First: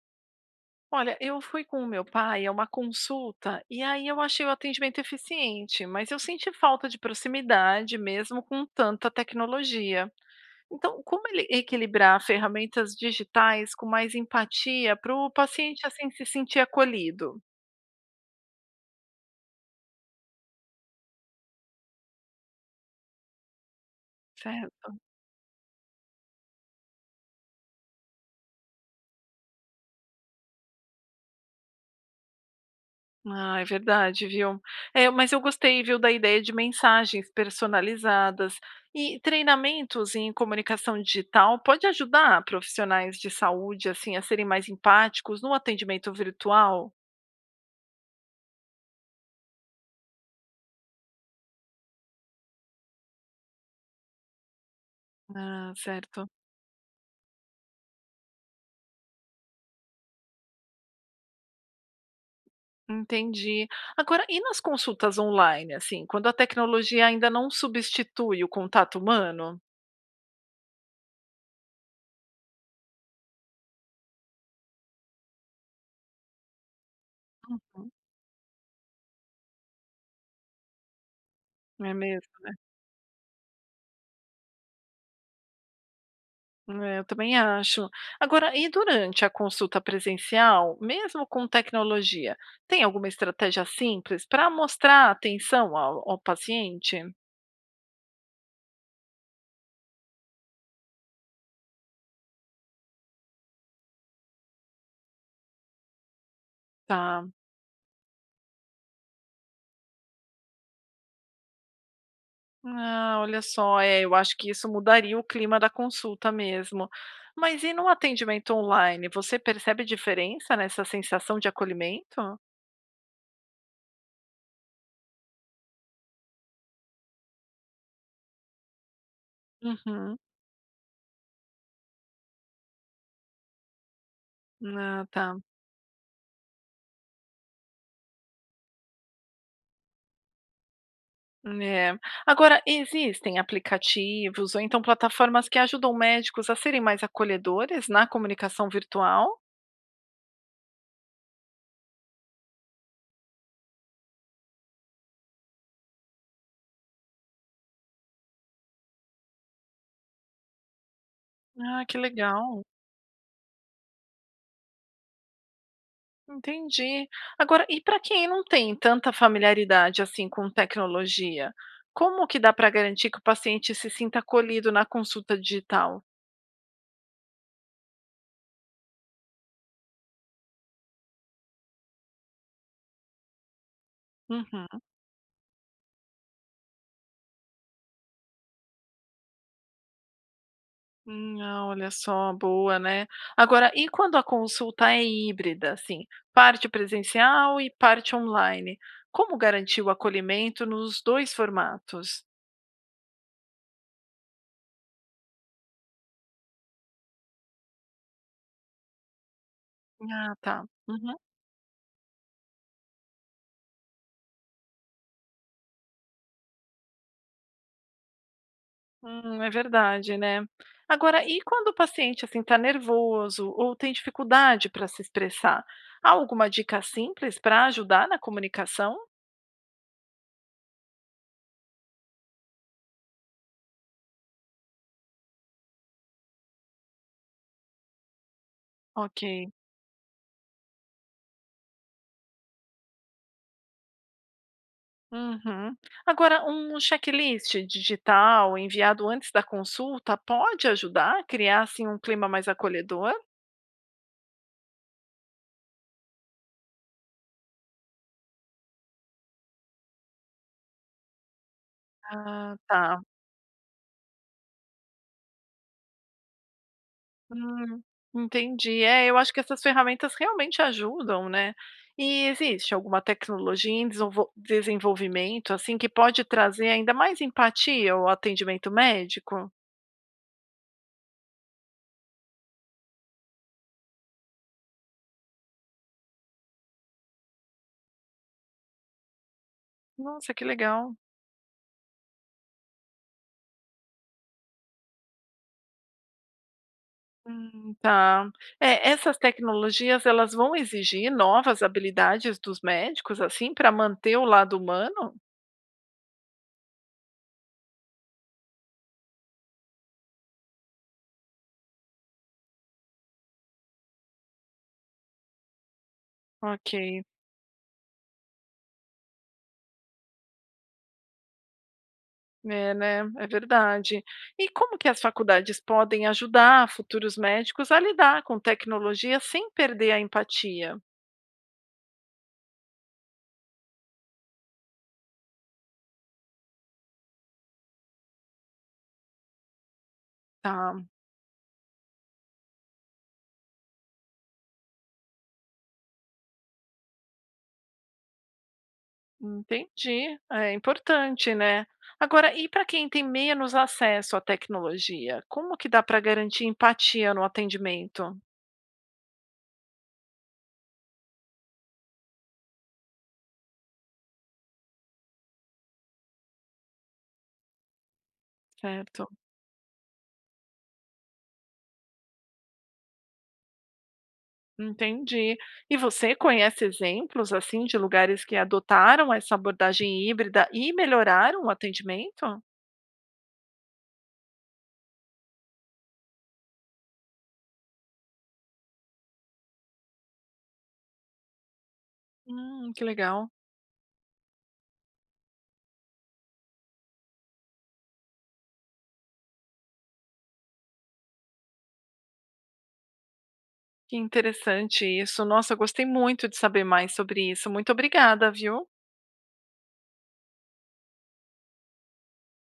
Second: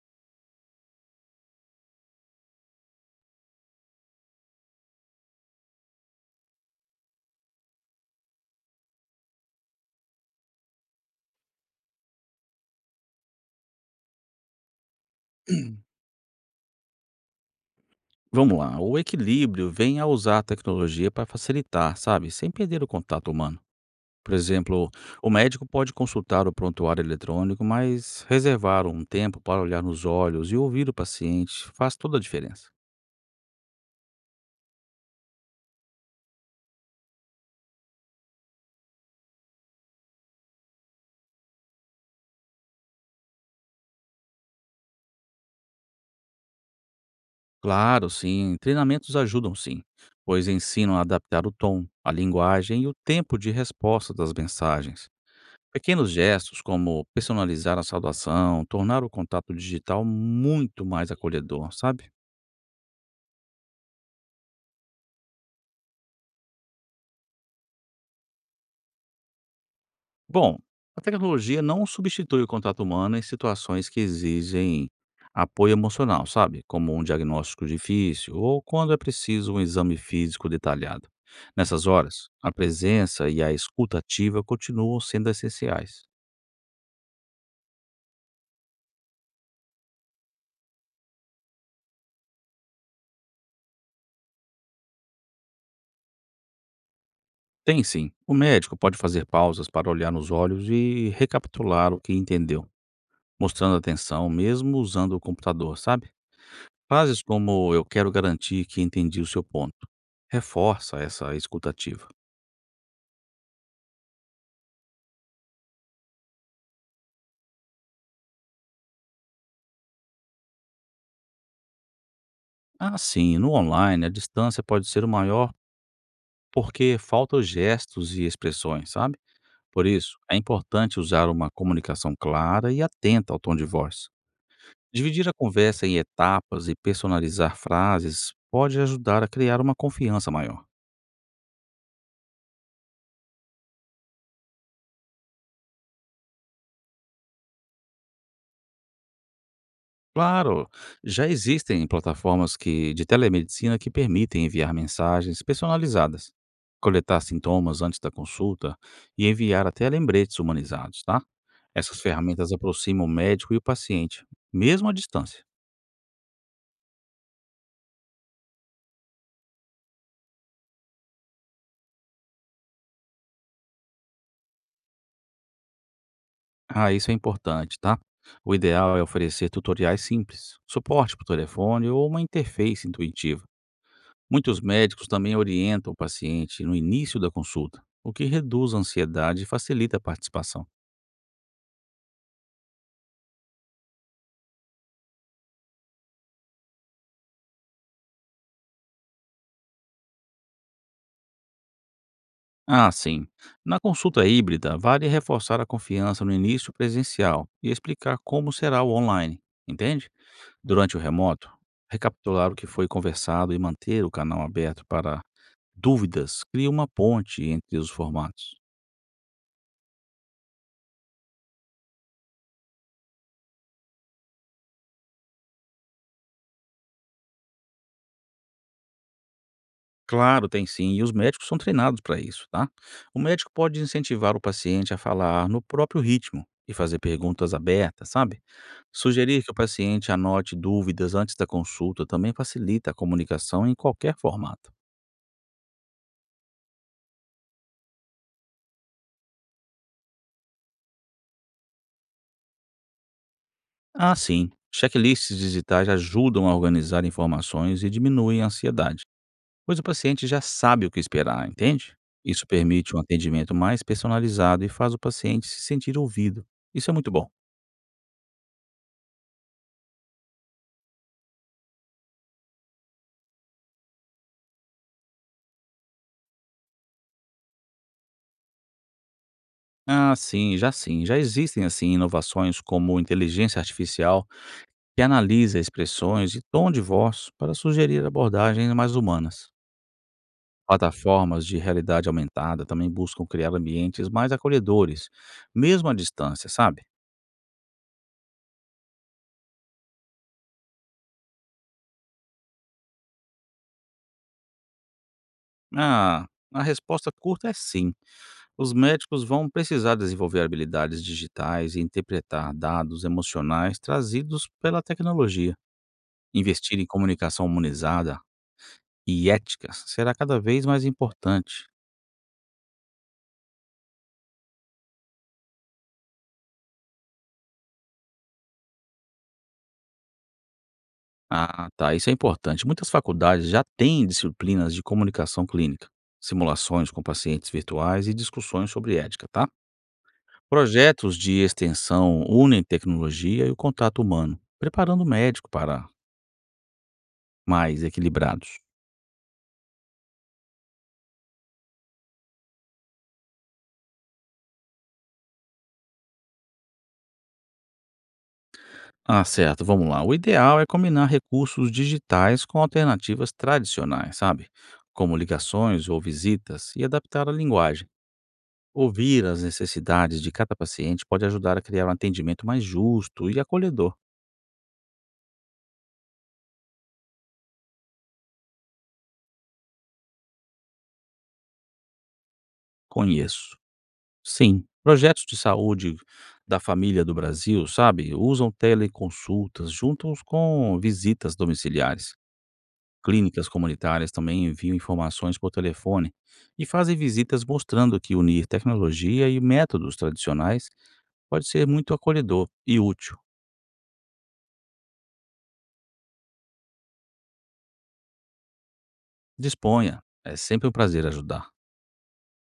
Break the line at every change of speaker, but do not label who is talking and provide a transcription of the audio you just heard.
Olha, eu fui com o meu pai a uma consulta e aí eu achei o atendimento eficiente, mas eu senti falta de proximidade mesmo com tanta tecnologia. Então, equilibrar ferramentas digitais com mais empatia para o paciente assim se sentir acolhido,
Vamos lá, o equilíbrio vem a usar a tecnologia para facilitar, sabe, sem perder o contato humano. Por exemplo,
certo?
o médico pode consultar o prontuário eletrônico, mas reservar um tempo para olhar nos olhos e ouvir o paciente faz toda a diferença.
Ah, é verdade, viu? É, mas eu gostei, viu, da ideia de mensagens personalizadas e treinamentos em comunicação digital pode ajudar profissionais de saúde assim a serem mais empáticos no atendimento virtual?
Claro, sim, treinamentos ajudam sim, pois ensinam a adaptar o tom, a linguagem e o tempo de resposta das mensagens.
Ah,
Pequenos
certo.
gestos como personalizar a saudação, tornar o contato digital muito mais acolhedor, sabe?
Entendi. Agora, e nas consultas online, assim, quando a tecnologia ainda não substitui o contato humano?
Bom, a tecnologia não substitui o contato humano em situações que exigem apoio emocional, sabe? Como um diagnóstico
Uhum.
difícil ou quando é preciso um exame físico detalhado. Nessas
É mesmo.
horas, a presença e a escuta ativa continuam sendo essenciais.
É, eu também acho. Agora, e durante a consulta presencial, mesmo com tecnologia, tem alguma estratégia simples para mostrar atenção ao paciente?
Tem sim, o médico pode fazer pausas para olhar nos olhos e recapitular o que entendeu, mostrando atenção mesmo usando o computador, sabe? Frases
Tá.
como "eu quero garantir que entendi o seu ponto" reforça essa escutativa.
Ah, olha só, é, eu acho que isso mudaria o clima da consulta mesmo. Mas e no atendimento online, você percebe diferença nessa sensação de acolhimento?
Ah, sim. No online, a distância pode ser o maior porque faltam gestos e expressões, sabe? Por isso,
Uhum.
é importante usar uma comunicação clara e atenta ao tom de voz.
Ah,
Dividir a
tá.
conversa em etapas e personalizar frases pode ajudar a criar uma confiança maior.
É. Agora, existem aplicativos ou então plataformas que ajudam médicos a serem mais acolhedores na comunicação virtual?
Claro, já existem plataformas de telemedicina que permitem enviar mensagens personalizadas, coletar sintomas antes da consulta e enviar até lembretes humanizados, tá?
Ah, que
Essas ferramentas
legal.
aproximam o médico e o paciente, mesmo à distância.
Entendi. Agora, e para quem não tem tanta familiaridade assim com tecnologia, como que dá para garantir que o paciente se sinta acolhido na consulta digital?
Ah, isso é importante, tá? O ideal é oferecer tutoriais simples, suporte por telefone ou uma interface intuitiva. Muitos
Uhum.
médicos também orientam o paciente no início da consulta, o que reduz a ansiedade e facilita a participação.
Ah, olha só, boa, né? Agora, e quando a consulta é híbrida, assim, parte presencial e parte online? Como garantir o acolhimento nos dois formatos?
Ah, sim. Na consulta híbrida, vale reforçar a confiança no início presencial e explicar como será o online, entende?
Ah, tá.
Durante o
Uhum.
remoto, recapitular o que foi conversado e manter o canal aberto para dúvidas cria uma ponte entre os formatos.
É verdade, né? Agora, e quando o paciente assim está nervoso ou tem dificuldade para se expressar? Há alguma dica simples para ajudar na comunicação?
Claro, tem sim, e os médicos são treinados para isso, tá? O médico pode incentivar o paciente a falar no próprio ritmo e fazer perguntas abertas, sabe? Sugerir
Ok.
que o paciente anote dúvidas antes da consulta também facilita a comunicação em qualquer formato.
Uhum. Agora, um checklist digital enviado antes da consulta pode ajudar a criar assim um clima mais acolhedor?
Ah, sim, checklists digitais ajudam a organizar informações e diminuem a ansiedade, pois o paciente já sabe o que esperar, entende? Isso
Ah,
permite um
tá.
atendimento mais personalizado e faz o paciente se sentir ouvido. Isso é muito bom.
Hum, entendi. É, eu acho que essas ferramentas realmente ajudam, né? E existe alguma tecnologia em desenvolvimento assim que pode trazer ainda mais empatia ao atendimento médico?
Ah, sim. Já existem assim inovações como inteligência artificial que analisa expressões e tom de voz para sugerir abordagens mais humanas.
Nossa, que legal.
Plataformas de realidade aumentada também buscam criar ambientes mais acolhedores, mesmo à distância, sabe?
Tá. É, essas tecnologias, elas vão exigir novas habilidades dos médicos, assim, para manter o lado humano?
Ah, a resposta curta é sim. Os médicos vão precisar desenvolver habilidades digitais e interpretar dados emocionais trazidos pela tecnologia.
Ok,
Investir em comunicação humanizada e ética será cada vez mais importante.
é, né? É verdade. E como que as faculdades podem ajudar futuros médicos a lidar com tecnologia sem perder a empatia?
Ah, tá, isso é importante. Muitas faculdades já têm disciplinas de comunicação clínica, simulações com pacientes virtuais e discussões sobre ética, tá?
Tá,
Projetos de extensão unem tecnologia e o contato humano, preparando o médico para mais equilibrados.
entendi. É importante, né? Agora, e para quem tem menos acesso à tecnologia, como que dá para garantir empatia no atendimento?
Ah, certo, vamos lá. O ideal é combinar recursos digitais com alternativas tradicionais, sabe? Como ligações ou visitas, e adaptar a linguagem,
Certo.
ouvir as necessidades de cada paciente pode ajudar a criar um atendimento mais justo e acolhedor.
Entendi. E você conhece exemplos assim de lugares que adotaram essa abordagem híbrida e melhoraram o atendimento?
Conheço. Sim, projetos de saúde da família do Brasil, sabe, usam teleconsultas juntos com visitas domiciliares.
Que legal.
Clínicas comunitárias também enviam informações por telefone e fazem visitas, mostrando que unir tecnologia e métodos tradicionais pode ser muito acolhedor e útil.
Que interessante isso. Nossa, eu gostei muito de saber mais sobre isso. Muito obrigada, viu?
Disponha, é sempre um prazer ajudar.